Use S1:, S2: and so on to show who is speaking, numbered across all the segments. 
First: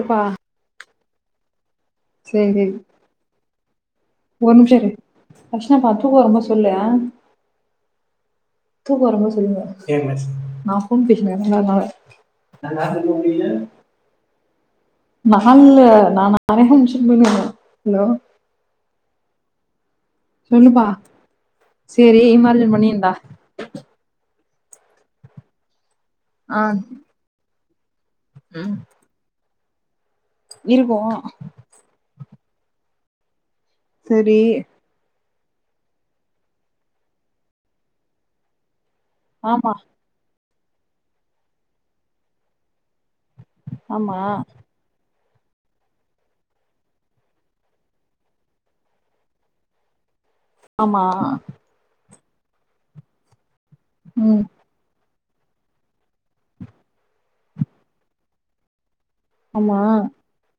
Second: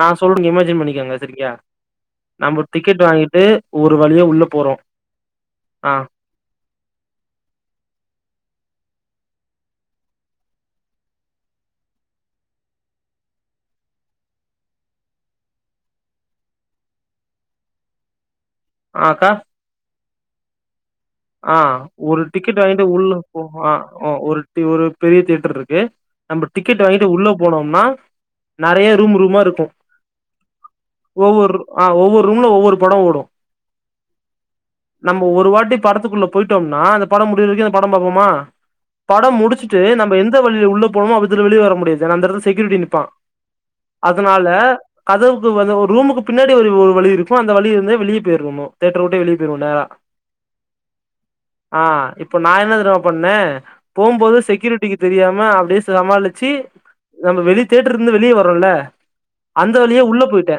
S1: நா சொல்ற இமேஜின் பண்ணிக்கங்க சரியா
S2: சேரி
S1: நம்ம
S2: சேரி
S1: டிக்கெட் வாங்கிட்டு ஒரு வழியா உள்ள
S2: ஒரு நிமிஷ
S1: போறோ
S2: இரு அஷனா
S1: ஆ
S2: பட்று தூக்கோ வர போது சொல்லு தூக்கோ வரும் போது சொல்லுங்க நா ஃபோன் பேசனு என்ன [unintelligible] ஆனால நா லாக்டவுன் முடியு நா இல்ல நா [unintelligible] அலோ
S1: அக்கா
S2: சொல்லுப்பா
S1: ஆ
S2: சேரி
S1: ஒரு டிக்கெட்
S2: இமேஜின்
S1: வாய்ங்கிட்டு உள்ள
S2: பண்ணியிருந்தா
S1: ஒ அ ஒ ஒரு பெரிய தியேட்டர் இருக்கு நம்ம
S2: ஆ
S1: டிக்கெட் வாங்கிட்டு உள்ள போனம்னா
S2: ம்
S1: நெறைய ரூம் ரூமா இருக்கு
S2: இருக்கு
S1: ஒவ்வொரு ஆ ஒவ்வொரு ரூம்ல ஒவ்வொரு படோ ஓடு
S2: செரி
S1: நம்ப ஒரு வாட்டி படத்துக்குள்ள போய்ட்டோம்னா அந்த படோ முடியற வரைக்கு அந்த படோ பாப்போமா படோ
S2: ஆமா
S1: முடிச்சுட்டு நம்ப எந்த வழியில உள்ள போனுமோ அதுல வெளிய வர முடியாது ஏனா அந்த எடத்துல செக்யூரிட்டி நிப்பா
S2: ஆமா
S1: அதனால கதவுக்கு வந்து ஒரு ரூமுக்கு பின்னாடி ஒரு வழி இருக்கு அந்த வழிய இருந்தே வெளிய பேய்ருவமோ தேட்டர வுட்டு வெளிய போய்ருவோ நேரா
S2: ஆமா
S1: ஆ இப்ப நா என்ன தெரியுமா பண்ண போகும் போது
S2: ம்
S1: செக்யூரிட் டிக்கு தெரியாம அப்டியே சமாளிச்சி நம்ம வெளி தேட்டருந்து வெளியே வரோல்ல அந்த
S2: ஆமா
S1: வழியா உள்ள போய்ட்ட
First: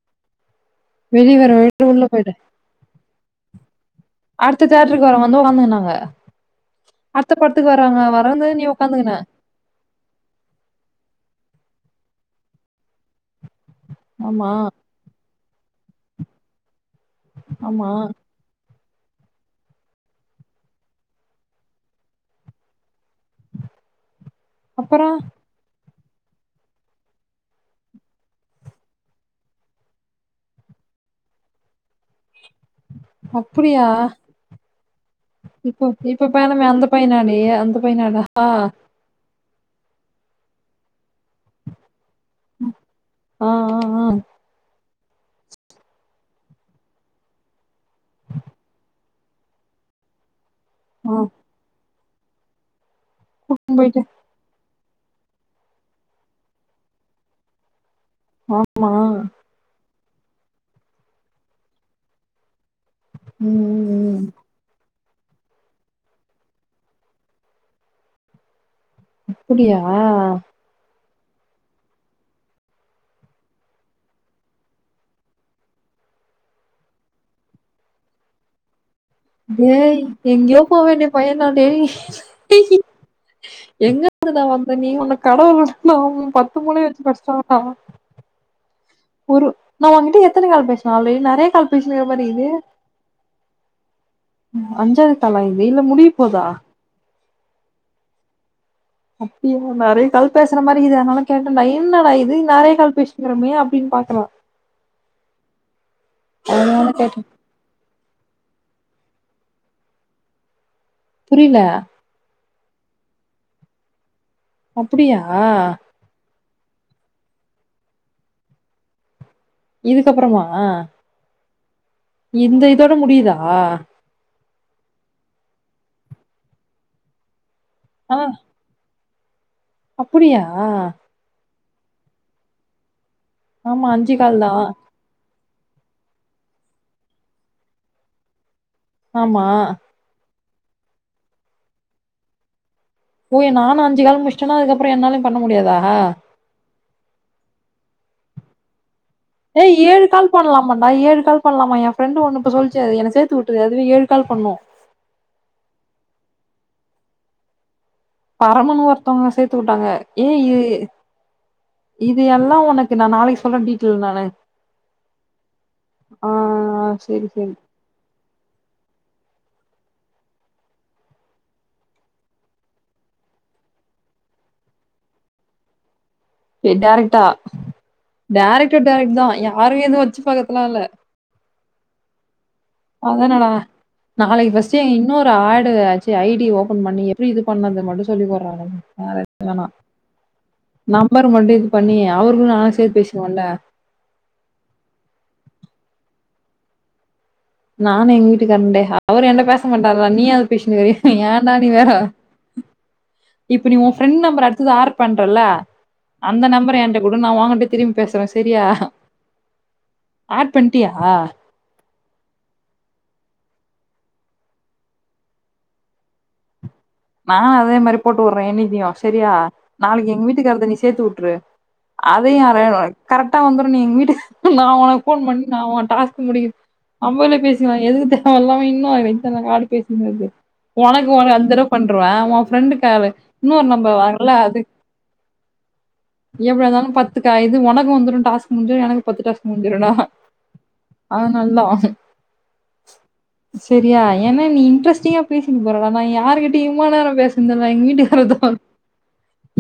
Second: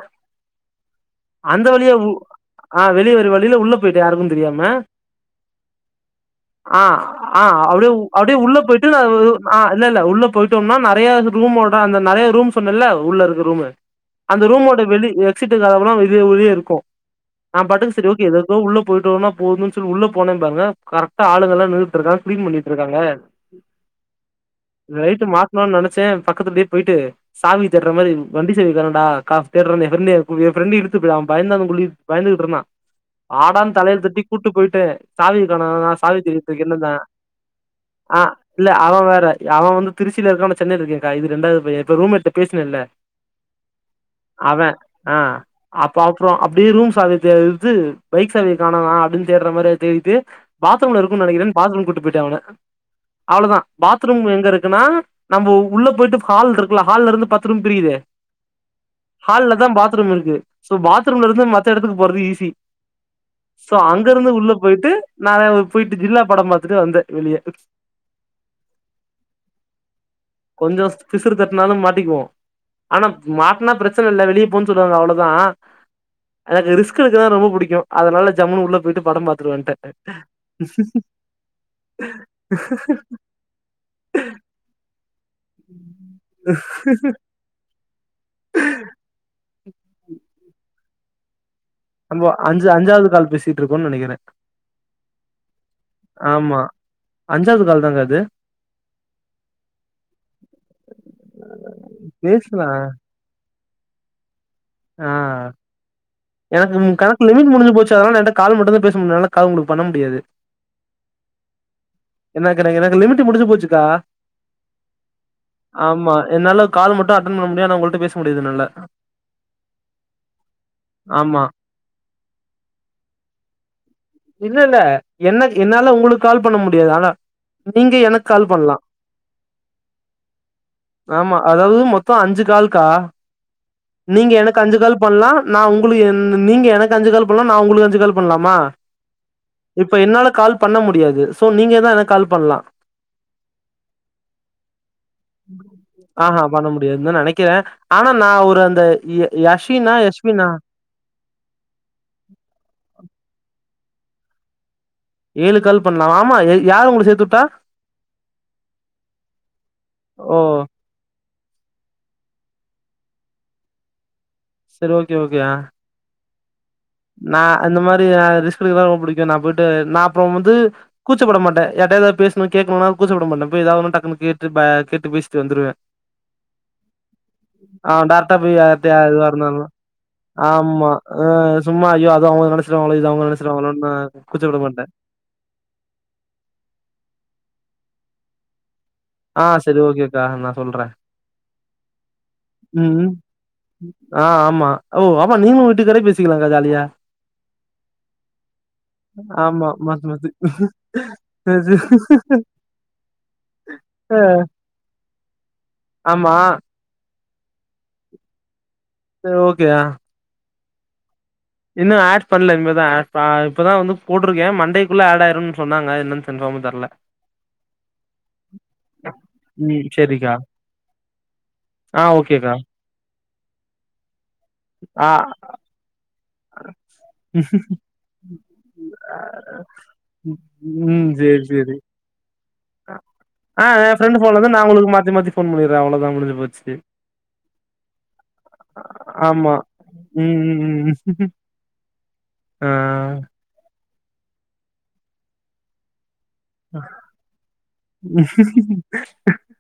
S2: வெளிய வேற
S1: அந்த
S2: வெளிய
S1: வழியா
S2: உள்ள
S1: உ
S2: போயிட்டே
S1: ஆ வெளிய வர வழியில உள்ள போயிட்ட யாருக்கு தெரியாம
S2: தேற்றுகாரவங்க வந்து வான்னு சொன்னாங்க
S1: ஆ ஆ அப்டியே அப்டியே
S2: வரவங்க
S1: உள்ள
S2: நீ
S1: போயிட்டு நா
S2: உக்காந்துக்குன
S1: ஆ இல்ல இல்ல உள்ள போயிட்டோம்னா நெறையா இது ரூம்வோட அந்த நெறைய ரூம் சொன்னேல்ல உள்ள இருக்கு ரூம்மு அந்த
S2: ஆமா
S1: ரூமோட வெளி எக்சிட்டுக்காரல்லா இதே வெளிப் இருக்கு நா
S2: ஆமா
S1: பாட்டுக்கு செரி ஓகே ரூம் உள்ள போயிட்டோனா போது உள்ள போனே பாருங்க கரெக்டா ஆளுங்கள்ள நின்னுட்டு இருக்காங்க கிளீன் பண்ணிட்டு இருக்காங்க
S2: அப்பறோ
S1: ரைட்டு மாட்டுணோன்னு நெனச்சே பக்கத்துல அப்டியே போயிட்டு சாவி தேட்டுற மாரி வண்டி சாவி தேட்ரண்டா ஏ ஃப்ரெண்ட இழுத்து அவ பயந்தா கொல்லி பயந்துகிட்டு இருந்தா வாடான்னு
S2: அப்டியா
S1: தலைய தட்டி கூப்பிட்டு போயிட் டு சாவி காணோ
S2: இப்ப
S1: நா சாவி
S2: இப்ப
S1: தேடிட்டு இருக்கே
S2: பையனமே அந்த
S1: என்னத
S2: பையனாடி அந்த
S1: ஆ
S2: பையனாடா
S1: இல்ல அவ வேற அவ வந்து திருச்சியில இருக்கா நா சென்னையில இருக்கேக்கா இது ரெண்டாவது பைய இப்ப ரூம் மெட்டு பேசினேல்ல
S2: ஆ ஆ ஆ
S1: அவ ஆ அப்ப அப்புறோ அப்டியே ரூம் சாவிய தேது பைக் சாவய காணோ அப்டின்னு தே மாரியே தேடிட்டு பாத்ரூம்ல
S2: ஆ
S1: இருக்கு நெனைக்கிறன்னு பாத்ரூம் கூட்டி போய்ட்ட அவன அவ்ளோ தா
S2: கூட்டின்னு போயிட்டு
S1: பாத்ரூம் எங்க இருக்குன்னா நம்ம உள்ள போயிட்டு ஹால் இருக்குல்ல ஹால்ல இருந்து பத்து ரூம் பிரியுதே
S2: ஆமா
S1: ஹால்லதா பாத்ரூம் இருக்கு சோ பாத்ரூம் இருந்து மத்த எடத்துக்கு போறதுக்கு ஈசி
S2: ம்
S1: சோ
S2: ம்
S1: அங்
S2: ம்
S1: உள்ள போயிட்டு நா போயிட்டு ஜில்லா படம் பாத்துட்டு வந்தே வெளிய
S2: அப்படியா
S1: கொஞ்சோ பிசுறு தட்னாலு மாட்டிக்குவோ ஆனா மாட்டனா பிரச்சன இல்ல வெளியே போன்னு சொல்லுவாங்க அவ்ளோதா எனக்கு ரிஸ்க் எடுக்கறதுனா ரொம்ப புடிக்கு அதனால ஜமுன்னு உள்ள போயிட்டு படம் பாத்த
S2: டேய் எங்கயோ போவேண்டிய பாயன்டா எங்க இருந்து டா வந்த நீ உன்ன கடவுள் பத்து மூளை வெச்சு படச்சுட்டாங்களா ஒரு நா உங்ககிட்ட எத்தன கால் பேசினு ஆல்ரெடி நெறய கால் பேசினுக்கிற மாரி
S1: நம்ம
S2: இது
S1: அஞ்சு அஞ்சாவது கால் பேசிட்டு இருக்கோன்னனு நெனக்கிறே
S2: அஞ்சாவது காலா இது இல்ல முடிய போதா
S1: ஆமா அஞ்சாவது கால தாங்க இது
S2: அப்டியா நெறய கால் பேசுற மாரி இது அதனாலு கேட்டேன்டா என்னடா இது
S1: பேசலா
S2: நெறய கால் பேச ங்கிறமே அப்டின்னு பாக்குறா
S1: ஆ எனக்கு
S2: அதனால கேட்டே
S1: கணக்கு லிமிட் முடிஞ்சு போச்சு அதனால ஏன்ட கால் மட்டு பேச முடியு என்னால கால் உங்களுக்கு பண்ண முடியாது
S2: புரியில
S1: என்ன [unintelligible] எனக்கு லமிட்டு முடிஞ்சு போச்சுக்கா
S2: அப்படியா
S1: ஆமா என்னால கால் மட்டு‌அட்டன் பண்ண முடியு ஆனா உங்கள்ட்ட பேச முடியுது என்னால
S2: இதுக்கப்புறமா
S1: ஆமா
S2: இந்த இதோட முடியுதா
S1: இல்ல இல்ல என்ன என்னால உங்களுக்கு கால் பண்ண முடியாது ஆனா நீங்க
S2: ஆ
S1: எனக்கு கால் பண்ணலா
S2: அப்படியா
S1: ஆமா அதாவது மொத்த அஞ்சு கால்கா
S2: ஆமா
S1: நீங்க
S2: கால்
S1: எனக்கு
S2: தான்.
S1: அஞ்சு கால் பண்ணலாம் நான் உங்களுக்கு எ நீங்க எனக்கு அஞ்சு கால் பண்ணலாம் நா உங்களுக்கு அஞ்சு கால் பண்ணலாமா
S2: ஆமா
S1: இப்ப என்னால கால் பண்ண முடியாது சோ நீங்கதான் எனக்கு கால் பண்ணலாம்
S2: போய் நானு அஞ்சு கால் முடிச்சட்டேனா அதுக்கப்புறம் என்னாலயும் பண்ண முடியாதா
S1: ஆஹா பண்ண முடியாது னுதான் நினைக்கிறேன் ஆனா நான் ஒரு அந்த எ
S2: ஏய் ஏழு கால் பண்ணலாமா நா ஏழு கால் பண்ணலாமா என் ஃபரெண்டு் ஒனு இப்போ சொல்ச்சே என்ன சேத்து விட்டுது அதுவே ஏழு கால் பண்ணு
S1: ஏழு கால் பண்ணலாம் ஆமா யாரு உங்களுக்கு சேத்து விட்டா
S2: பரமுணு ஒருத்தவங்க சேத்து விட்டாங்க ஏ
S1: ஓ
S2: இது இது எல்லாம் உனக்கு நா நாளைக்கு சொல்றேன் டீட்டல் நானு
S1: செரி ஓகே ஓகே அ
S2: ஆ சரி,
S1: நா
S2: சரி.
S1: இந்த மாரி ரிஸ்க எடுக்க எல்லா ரொம்ப பிடிக்கும் நா போயிட்டு நான் அப்ரோம் வந்து கூச்சப்பட மாட்டேன் யார்ட்டயா ஏதா பேசணும் கேட்கணும்ன கூச்சப்பட மாட்டேன் இப்ப ஏதாவதும் டக்குனு கேட்டு கேட்டு பேசிட்டு வந்துடுவேன்
S2: டேரட்டா
S1: டேரக்டா போய்
S2: டேரக்ட் டு
S1: யார்ட்டயா
S2: டேரக்ட் தான் யாரயும் எதுவும் வச்சு பாக்கத்துலாம் இல்ல
S1: ஆஹ் சும்மா ஐய அது அவங்க நினைச்சிருவாங்களோ இது அவங்க நினைச்சுருவாங்களோனு நா கூச்சப்பட மாட்டேன்
S2: சும்மா ஒரு ஆடு ஆச்சு ஐ டி ஓபன் பண்ணி எப்படி இது பண்ணது மட்டும் சொல்லி போடுறாங்க வே
S1: ஆ
S2: வேணாம்
S1: சரி ஓகேக்கா நா சொல்றே
S2: நம்பர் மட்டும் இது பண்ணி அவர்களும் நானா சேத்து பேசுவோம்ல
S1: ஆஹ் ஆமா ஓ ஆமா நீங்க வீட்டுக்காரே பேசிக்கலாங்க ஜாலியா
S2: நானும் எங்க வீட்டுக்காரன்டே அவர் ஏண்ட பேச
S1: ஆமா மாத்தி
S2: மாட்டாரா
S1: மாத்தி
S2: நீயாது பேசனுகரிய ஏடா நீ வேற இப்ப நீ உன் ஃபிரெண்ட் நம்பர் அடுத்தது ஆட் பண்றல
S1: ஆமா
S2: அந்த நம்பர் என்ட உடு நான் உங்கிட்ட திரும்பி பேசுறேன் சரியா
S1: சரி ஓகே யா
S2: ஆட் பண்டியா
S1: இன்னும் ஆட் பண்ணல இனிமேதான் இதான்ட் இப்பதான் வந்து போட்டுருக்கே மண்டேக்குள்ள ஆட் ஆயிரும்னு சொன்னாங்க இன்னும் கண்பாமா தெரில
S2: நான் அதே மாதிரி போட்டு விடுறேன் என்னித்தும் சரியா
S1: ம்
S2: நாளைக்கு எங்க
S1: சேரிக்கா
S2: வீட்டுக்காரத நீ சேத்து விட்டுரு
S1: ஆ
S2: அதையும்
S1: ஓகேக்கா
S2: நா கரெக்டா வந்துரும் நீ எங்க வீட்டுக்கு நான் உனக்கு
S1: ஆ
S2: போன் பண்ணி நா உன் டாஸ்க் முடியும் அம்பல பேசிக்கலாம் எதுக்கு தேவவையில்லாம இன்னும் அது வா காடு பேசங்கது உனக்கு
S1: ம்
S2: உனக்கு
S1: சேரி
S2: அஞ் தடவை
S1: சேரி
S2: பண்வேன் ரெண்டு காலு
S1: ஆ
S2: இன்னொரு
S1: எ
S2: நம்பர்
S1: ஃப்ரெண்டு
S2: வாங்கல
S1: ஃபோன்லருந்து
S2: அது
S1: நா உங்களுக்கு மாத்தி மாத்தி ஃபோன் பண்ணிர்றே அவ்ளோதா முடிஞ்சு
S2: எப்படி
S1: போச்சு
S2: இருந்தாலும் பத்து இது உனக்கு வந்துரு டாஸ்க் முடிஞ்சிரும் எனக்கும் பத்து டாஸ்க்
S1: ஆமா
S2: முடிஞ்சரும் டா
S1: ம்
S2: அதுனால்தான்
S1: ஆஹ
S2: சரியா ஏன்னா நீ இன்டரஸ்டிங்கா பேசிட்டு போறவ நா யார் கிட் ட இம்மா நேரம் பேசுந்தல எங்க வீட்டுக்காரதவர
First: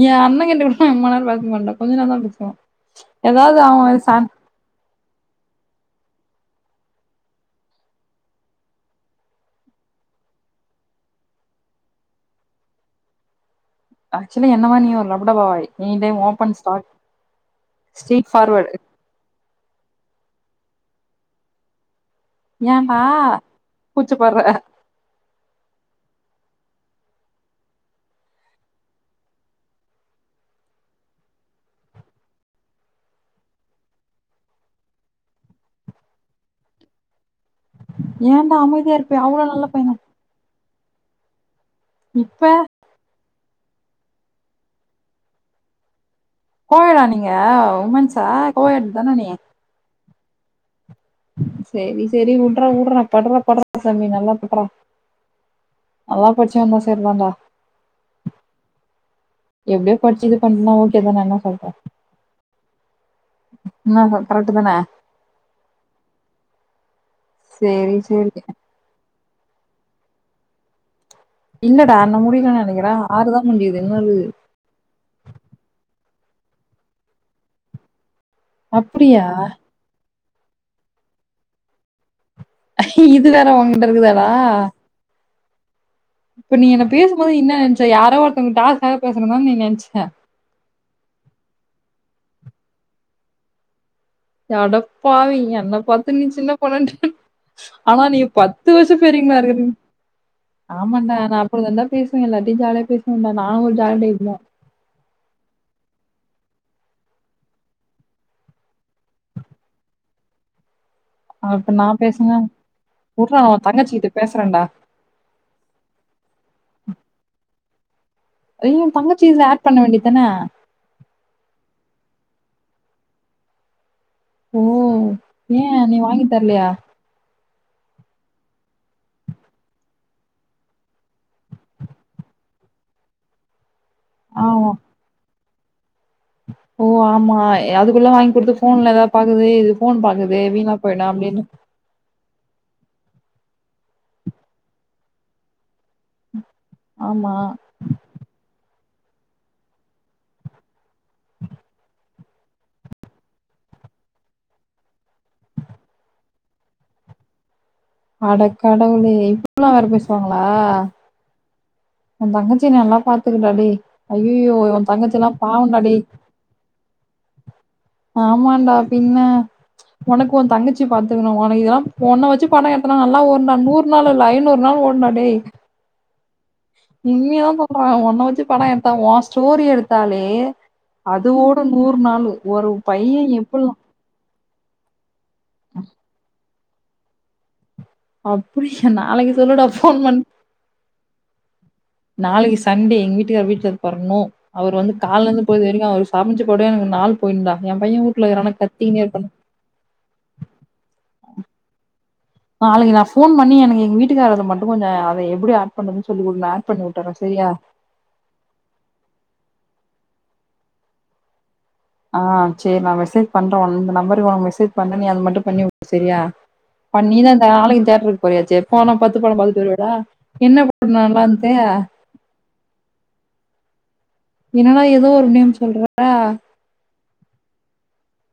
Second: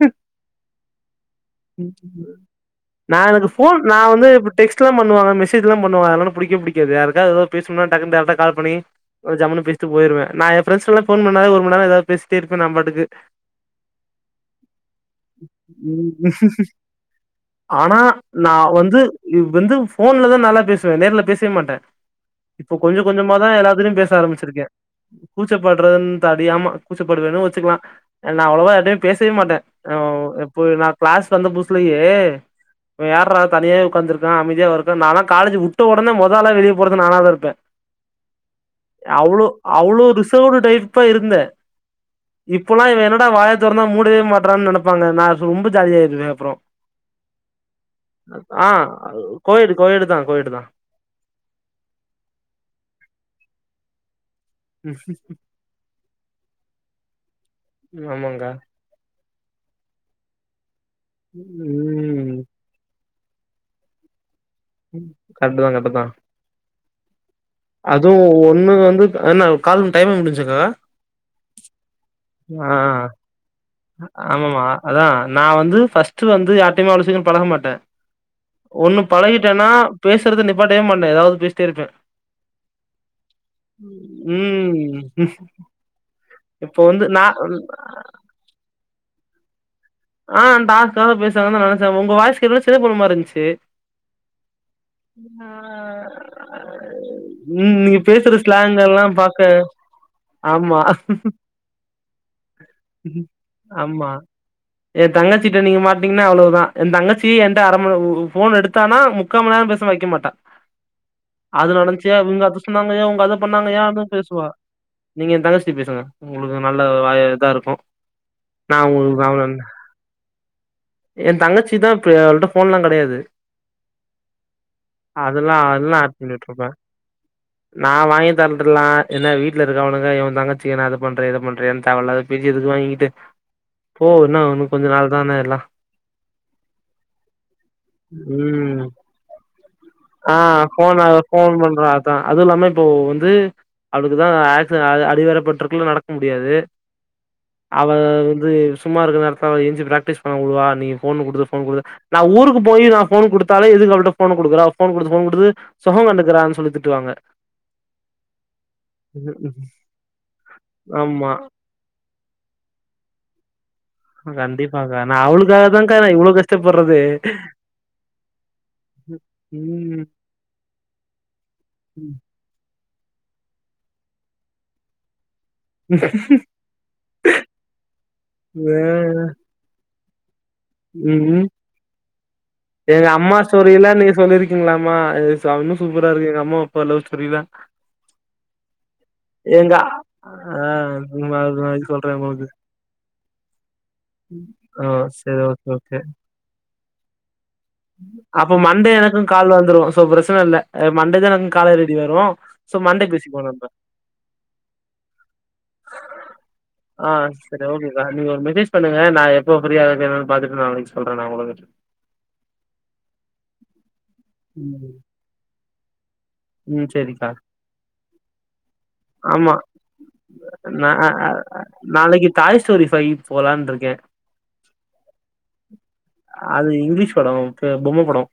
S2: என் அண்ணன்கிட்ட கூட இம்மா நேரம் பேச மாட்டா கொஞ்ச நேரம் தான் பேசுவான் ஏதாவது அவன் சா
S1: டெக்ஸ்டு ல பண்ணுவங்க மெசஜ்லாம் பண்ணுவாங்க அதுனால எனக்கு புடிக்கவே புடிக்காது யாருக்காவது ஏதாவது பேசநாம்னா டைரெக்ட்டா கால் பண்ணி அ ஜம்மனு பேசிட்டு போய்ருவேன் நா என் ஃபரெஸ்லாம் ஃபோன் பண்ணலே ஒருநேரம் ஏவது பேசிட்ட இருப்பேன் நா பாட்டுக்கு
S2: ஆக்சுவலா என்னமா நீ ஒரு லபடா பா வாய் நீ
S1: ம் ஆனா நான்
S2: ஃபார்வர்டு
S1: வந் வந்து வந்து போன்லதான் நல்லா பேசுவன் நேர்ல பேசவே மாட்டேன் இப்போ
S2: ஏன்டா
S1: கொஞ்சம் கொஞ்சம தான் எல்லாத்டையும் பேச
S2: கூச்சப்பட்ற
S1: ஆரம்பிச்சிருக்கே கூச்சபரதுனு அறியாம கூச்சப்படுவேணு வச்சுக்கலாம் நான் அவ்ளவ யார்கிடைவும் பேசவே மாட்டேன் இப்பய நான் கிளாஸ் வந்த புதுசலையே இப்ப யார்ரா தனியே உக்காந்துருக்க அமைதியா இருக்க நாலி காலேஜ் உட்ட ஒடனே மொத ஆளா வெளிய போறது நானதா இருப்ப
S2: ஏன்டா அமைதியா இருப்பியே
S1: அவ்ளோ
S2: நல்ல பைய
S1: அவ்ளோ ரிசவ்டு டைப் ப இருந்த
S2: இப்ப
S1: இப்பல்லா இவ என்னடா வாய திறந்தா மூடவே மாட்றான்னு நெனப்பாங்க நா ரொம்ப ஜாலியா இருந்த அப்புறோ
S2: கோயடா நீங்க உமன்ஸா
S1: ஆ
S2: கோயட் தான நீ
S1: கோயெடு கோயெடு தா கோயெடு தா
S2: சேரி சேரி உடுறா உடுறா படுறா படுறா சாமி நல்லா படுறா
S1: உம்
S2: நல்லா படிச்சு வந்தா சரிதான்டா
S1: ஆமாங்கா
S2: எப்டியோ படிச்சு இது பண்ணா ஓகே தான என்னா சொல்ற
S1: ம்
S2: என்னா சொ கரெக்ட்டு தான
S1: கரட்டுதா கரட்டுதா
S2: சேரி
S1: அதுவு
S2: சேரி
S1: ஒண்ணு வந்து என்னா கால் டைமு முடிஜிதா
S2: இல்லடா இன்னு முடியல நானைக்கிற ஆறு தா முடிஞ்சிருக்குது இன்னு இருக்குது
S1: ஆமாமா அதா நா வந்து ஃபஸ்ட்டு வந்து யார்டியுமே அவ்ளோ சிக்கரோ பழக மாட்ட ஒண்ணு
S2: அப்டியா
S1: பழகிட்டன்னா பேசுறத நிப்பாட்டவே மாட்ட ஏதாவது பேசிட்டே இருப்ப
S2: இது வேற ஒங்கிட்ட இருக்குதாடா
S1: உம்
S2: இப்ப நீ என்ன பேசும் போது என்ன நனைச்ச யாரோ ஒருத்தங்க டாஸ்க்காக பேசுறாங்கனு தான நீ நெனச்ச
S1: ஆ டாஸ்க்காக பேசறாங்கனுதா நனைச்ச உங்க வாய்ஸ் கேட்டோனே சின்ன பொண்ணுமார் இருந்துச்சு
S2: [inaudible] அடப்பாவி
S1: ஆ
S2: என்ன பாத்து நீ சின்ன பொண்ணா கேட்ட
S1: ம் நீங்க
S2: ஆனா நீ
S1: பேசுற
S2: பத்து
S1: ஸ்லாங்
S2: வருஷோ
S1: எல்லா
S2: பெ
S1: பாக்க ஆமா
S2: ஆமாண்டா நா அப்படிதாடா பேசுவே எல்லார்டியு ஜாலிய பேசுவன்டா நானு ஒரு ஜாலி
S1: ஆமா
S2: டைப்தா
S1: எ தங்கச்சிட்ட நீங்க மாட்டீங்கன்னா அவ்ளோதா எ தங்கச்சிய என்ட்டஅரைமணி ஃபோன் எடுத்தானா முக்கால்மண் நேரோ பேசாம வைக்க மாட்டா
S2: [inaudible]
S1: அது
S2: நான்
S1: நடந்துச்சி
S2: பேசுங்க,
S1: அங்க அது சொன்னாங்கயா அவுங்க அத
S2: "உட்றா நான் உன்
S1: பண்ணாங்கயா
S2: தங்கச்சிகிட்ட
S1: அப்டின் பேசுவா
S2: பேசுறேன்டா."
S1: நீங்க எ தங்கச்சிட்ட பேசுங்க உங்களுக்கு நல்ல வாய இதா இருக்கு
S2: அப்ற
S1: நா
S2: ஏ தங்கச்சிய இதுல ஆட்
S1: உங்களுக்கு
S2: பண்ண வேண்டியதான
S1: எ தங்கச்சி தா பே அவகிட்ட ஃபோன்ல்லா கிடையாது
S2: ஓ
S1: அதெல்லா
S2: ஏ நீ
S1: அதெல்லா ஆட்
S2: வாங்கி
S1: பண்ணி
S2: தரலையா
S1: விட்ருப்பே நா வாங்கி தரட்டுலா என்ன வீட்ல இருக்கவனுங்க என்ன தங்கச்சி அது பண்றயி இது பண்றயா என தேவையில்லாது பேச்சி வாங்கிட்டு
S2: [inaudible]
S1: போ இன்னு
S2: "ஆ.
S1: ஒன்னு கொஞ்ச நாள் தான எல்லா
S2: ஓ ஆமா அதுக்குள்ள வாங்கி கொடுத்து
S1: ம்
S2: ஃபோன்ல ஏதா பாக்குது இது ஃபோன் பாக்குது வீணா போயிடு அப்டின்டு
S1: அ அதுவும் இல்லாம இப்போ வந்து அவளுக்குதா ஆக்ஸ் அ அடிவேற பட்டுருக்குல்ல நடக் முடியாது
S2: "ஆமா."
S1: அவ வந்து சும்மா இருக்கிற நேரத்த அவன என்ச்சி பிராக்டிஸ் பண்ண ஒடுவா ஃபோனு குடுத்து ஃபோனு குடுத்து நா ஊருக்கு போய் நா ஃபோன் குடுத் குடுத்தாலே எதுக்கு அவள்ட்ட ஃபோன குடுக்குற அவ ஃபோன் குடுத்து ஃபோன் குடுத்து சுகோ கண்டுக்கறான்னு சொல்லி திட்டுவாங்க
S2: அட கடவுளே இப்பில்லா வேற பேசுவாங்களா
S1: ஆமா
S2: ஒ தங்கச்சிய நல்லா பாத்துக்கடா டேய் ஐயையோ! உன்
S1: கண்டிப்பாக்கா நா
S2: தங்கச்சிலாம் பாவம்டா
S1: அவுளுக்காகதாக்கா
S2: டேய்.
S1: நா இவ்ளோ கஷ்டப்படுறதே
S2: ஆமாடா பின்ன
S1: ம்
S2: ஒனக்கு ஒ தங்கச்சி பாத்துக்கணு ஒனக்கு இது எல்லா பொண்ண வச்சு பணம் எடுத் துனா நல்லா ஓடுன்டா நூர் நாள் இல்ல ஐநூர் நாள் ஓடுன்டா டேய்
S1: உம்
S2: உண்மையாதா சொல்ற ஒன்ன வெச்சு படோ
S1: ஆ
S2: எடுத்தா ஓ ஸ்டோரி எடுத்தாலே அது
S1: ம்
S2: ஓ போ நூறு நாளு ஒரு
S1: எங்க
S2: பையன்
S1: அம்மா ஸ்டோரி
S2: எப்படிலாம்
S1: எல்லா நீங்க சொல்லிருக்கீங்ளாமா அ ச இன்னு சூப்பரா இருக்கு எங்க அம்மா அப்பா லவ் ஸ்டோரிலா
S2: அப்ரீஸன் நாளைக்கு சொல்லுடா ஃபோன் பண்ணி
S1: ஆ சொல்றே உங்களுக்கு
S2: நாளைக்கி சண்டே எங்க வீட்டுக்கார் வீட்ல இருப்பாரு நோ அவர்
S1: ஆ
S2: வந்து
S1: சரி
S2: கால்லர்ந்து போற
S1: ஓகே
S2: வரைக்கு
S1: ஓகே
S2: அவருக் சம்ச்சு போடவே எனக்கு நாள் போயிர்ன்டா எம்பைய
S1: அப்ப மண்டே எனக்கு கால் வந்துரு சோ பிரச்சன இல்ல அ மண்டே தா எனக்கு காலர் ஐடி வரு
S2: நாளைக்கு நா ஃபோன் பண்ணி எனக் எங் வீட்டுக்காரதுல மட்டு கொஞ்சோ அதுல எப்பிடி ஆட் பண்றதுன் சொல்லி குடு நா ஆட் பண்ணி உட்டர்றே செரியா
S1: அ நீங்க ஒரு மெசேஜ் பண்ணுங்க நா எப்போ ஃப்ரீயா இருக்கே என்னன் பாத்துட்டு நாளைக் சொல்றே நா உங்களுக்கு
S2: ஆ சேரி நா மெசேஜ் பண்றே உ இந்த நம்பரு உனக் மெசேஜ்
S1: ம்
S2: பண்றே நீ அது மட்டு பண்ணி உடு செரியா
S1: ம்
S2: ப
S1: சரிக்கா
S2: நீதான்டா நாளைக்கு தேட்ருக் போறயாச்சே போனா பத்து படம்
S1: ஆமா
S2: பாத்துட் வருவியாடா என்ன
S1: நா
S2: படோன்டா
S1: அ
S2: நல்லார்ந்து
S1: அ நாளைக்கு டாய் ஸ்டோரி ஃபை போலான்ருக்கே
S2: என்னடா எதோ ஒரு நேம் சொல்ற
S1: அது இங்லீஷ் படோ வந்ட்டு பொம்ம படோ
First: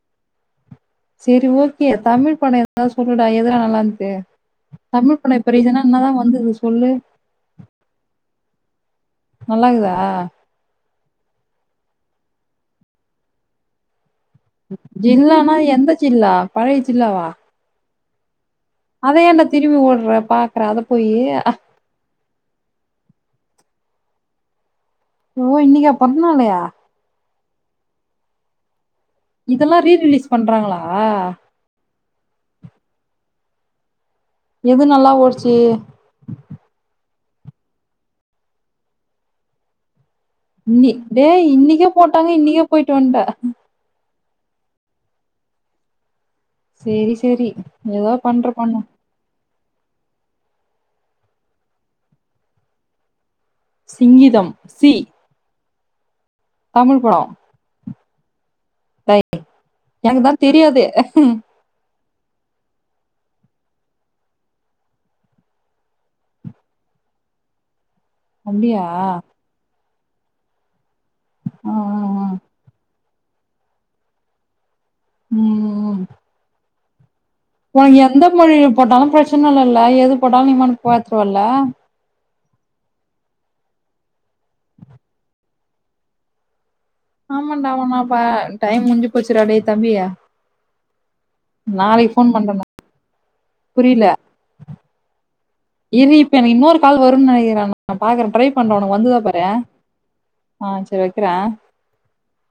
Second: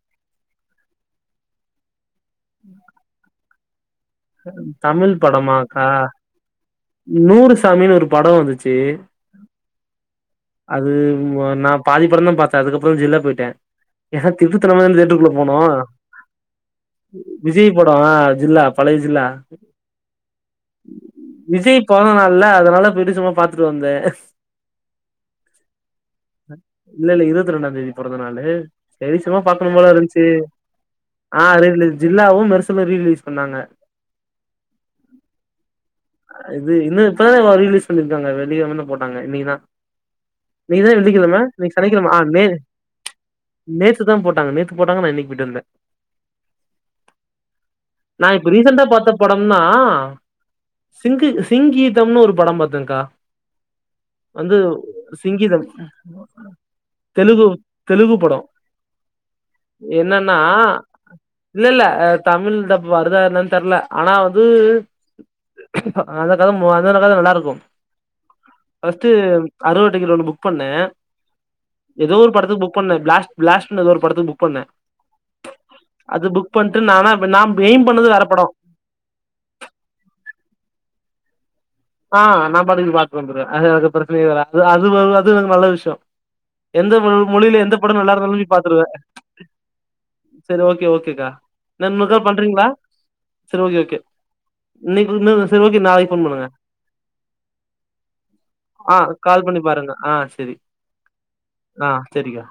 S2: செரி ஓகே தமிழ் படோ எதாத் சொல்லுடா எதுடா நல்லார்ந்த்து
S1: அ தமிழ் படமாக்கா
S2: சொல்லு
S1: நூறு சாமின் ஒரு படோ வந்துச்சி
S2: நல்லாக்குதா
S1: அது ஒ நா பாதி படந்தா பாத்தே அதுக்கப்றோ ஜில்லா போய்ட்டே ஏனா திருட்டுத்தனமாதா அந்த தேட்ருக்குள்ள
S2: ஜில்லானா
S1: போனோ
S2: எந்த ஜில்லா பழைய ஜில்லாவா
S1: விஜய் படோ அ ஜில்லா பழைய
S2: அத
S1: ஜில்லா
S2: ஏன்டா திரும்பி ஓட்ற பாக்கற அத போயி
S1: விஜய் பொறந்த நாள்ல்ல அதனால போய்ட்டு சும்மா பாத்துட்டு வந்தே
S2: ஓ இன்னிக்கா பொறந்த நாளு
S1: இல்லல்ல இருவத்ரெண்டா தேதி பொறந்த நாளு செரி சும்மா பாக்கணு
S2: இதெல்லா
S1: போல
S2: ரீ
S1: இருந்ச்சி
S2: ரிலீஸ் பண்றாங்களா
S1: ஆ ரீரிலீஸ் ஜில்லாவு மெர்சலு ரீரிலீஸ் பண்ணாங்க
S2: எது நல்லா ஓடுச்சு
S1: இது இன்னைக் தானக்கா ரீரிலீஸ் பண்ணீர்க்காங்க வெள்ளிக்கெழமர்ந்து போட்டாங்க இன்னைக்கி தா
S2: இன்னி
S1: இன்னைக்கிதான வெள்ளிக்கெழம
S2: டேய்
S1: இன்னைக்
S2: இன்னிக்கே
S1: சனிக்கெழம ஆ
S2: போட்டாங்க
S1: மே
S2: இன்னிக்கே போயிட்டு வன்ட்ட
S1: நேத்து தா போட்டாங்க நேத்து போட்டாங்க நா இன்னைக் போய்ட்டு வந்தே
S2: சேரி சேரி எதா
S1: நா இப்ப ரீசன்ட்டா பாத்த படம்னா சிங்கு சிங்கீதம்னு ஒரு படோ பாத்தேங்க்கா
S2: சிங்கீதம்
S1: வந்து
S2: சி
S1: சிங்கீதம்
S2: தமிழ்
S1: தெலுகு தெலுகு படோ
S2: ரைட்டு எனக்குதா தெரியாது
S1: இல்லல்ல அது தமிழ் டப் வருதா என்னன் தெர்ல ஆனா வந்து அந்த கத மொத சொன்ன கத விட நல்லாருக்கு
S2: அப்டியா ஆ
S1: ஃபஸ்ட்டு அறுவர்ருவா டிக்கெட் ஒன்னு புக் பண்ணே
S2: ஆ
S1: எதோ
S2: ஆ
S1: ஒரு
S2: ம்
S1: படத்துக் புக் பண்ண பிளாஸ்ட் பிளாஸ்ட்னு எதோ ஒரு படத்துக் புக் பண்ணே அது புக் பண்ட்டு நானா ப் நா எய்ம்
S2: ஒனக்
S1: பண்ணது
S2: எந்த
S1: வேற படோ
S2: மொழில போட்டாலு பிரச்சன இல்லல்ல எது போட்டாலு நீ பாட்க் பாத்துருவல்ல
S1: ஆ நா பாட்டுக் பாத்துட் வந்துருவே அது அது பிரச்சனயே இல்ல அது அது வோ வோ அது எனக்கு நல்ல விஷ்யோ எந்த மொழியில
S2: ஆமாண்டா
S1: எந்த படம் நல்லா
S2: ஆமாப்பா
S1: இருந்தாலு பாத்துருவ
S2: டைம் முடிஞ்சு போச்சுடா டேய் தம்பி
S1: சரி ஓகே ஓகேக்கா ந
S2: நாளைக்கு
S1: முக்கா
S2: ஃபோன் பண்றேன்டா
S1: பண்றீங்களா சரி ஓகே ஓகே
S2: புரியல
S1: இன்னக்கி ஒன்
S2: இரு இப்ப எனக்கு இன்னொரு கால் வரும்னு நினைக்கிறன் நா பார்கறே ட்ரை பண்றே உனக்கு
S1: ஆ
S2: வந்துதா பாறே
S1: கால் பண்ணி பாருங்க ஆ
S2: ஆ சரி வைக்கிற
S1: ஆ சரிக்கா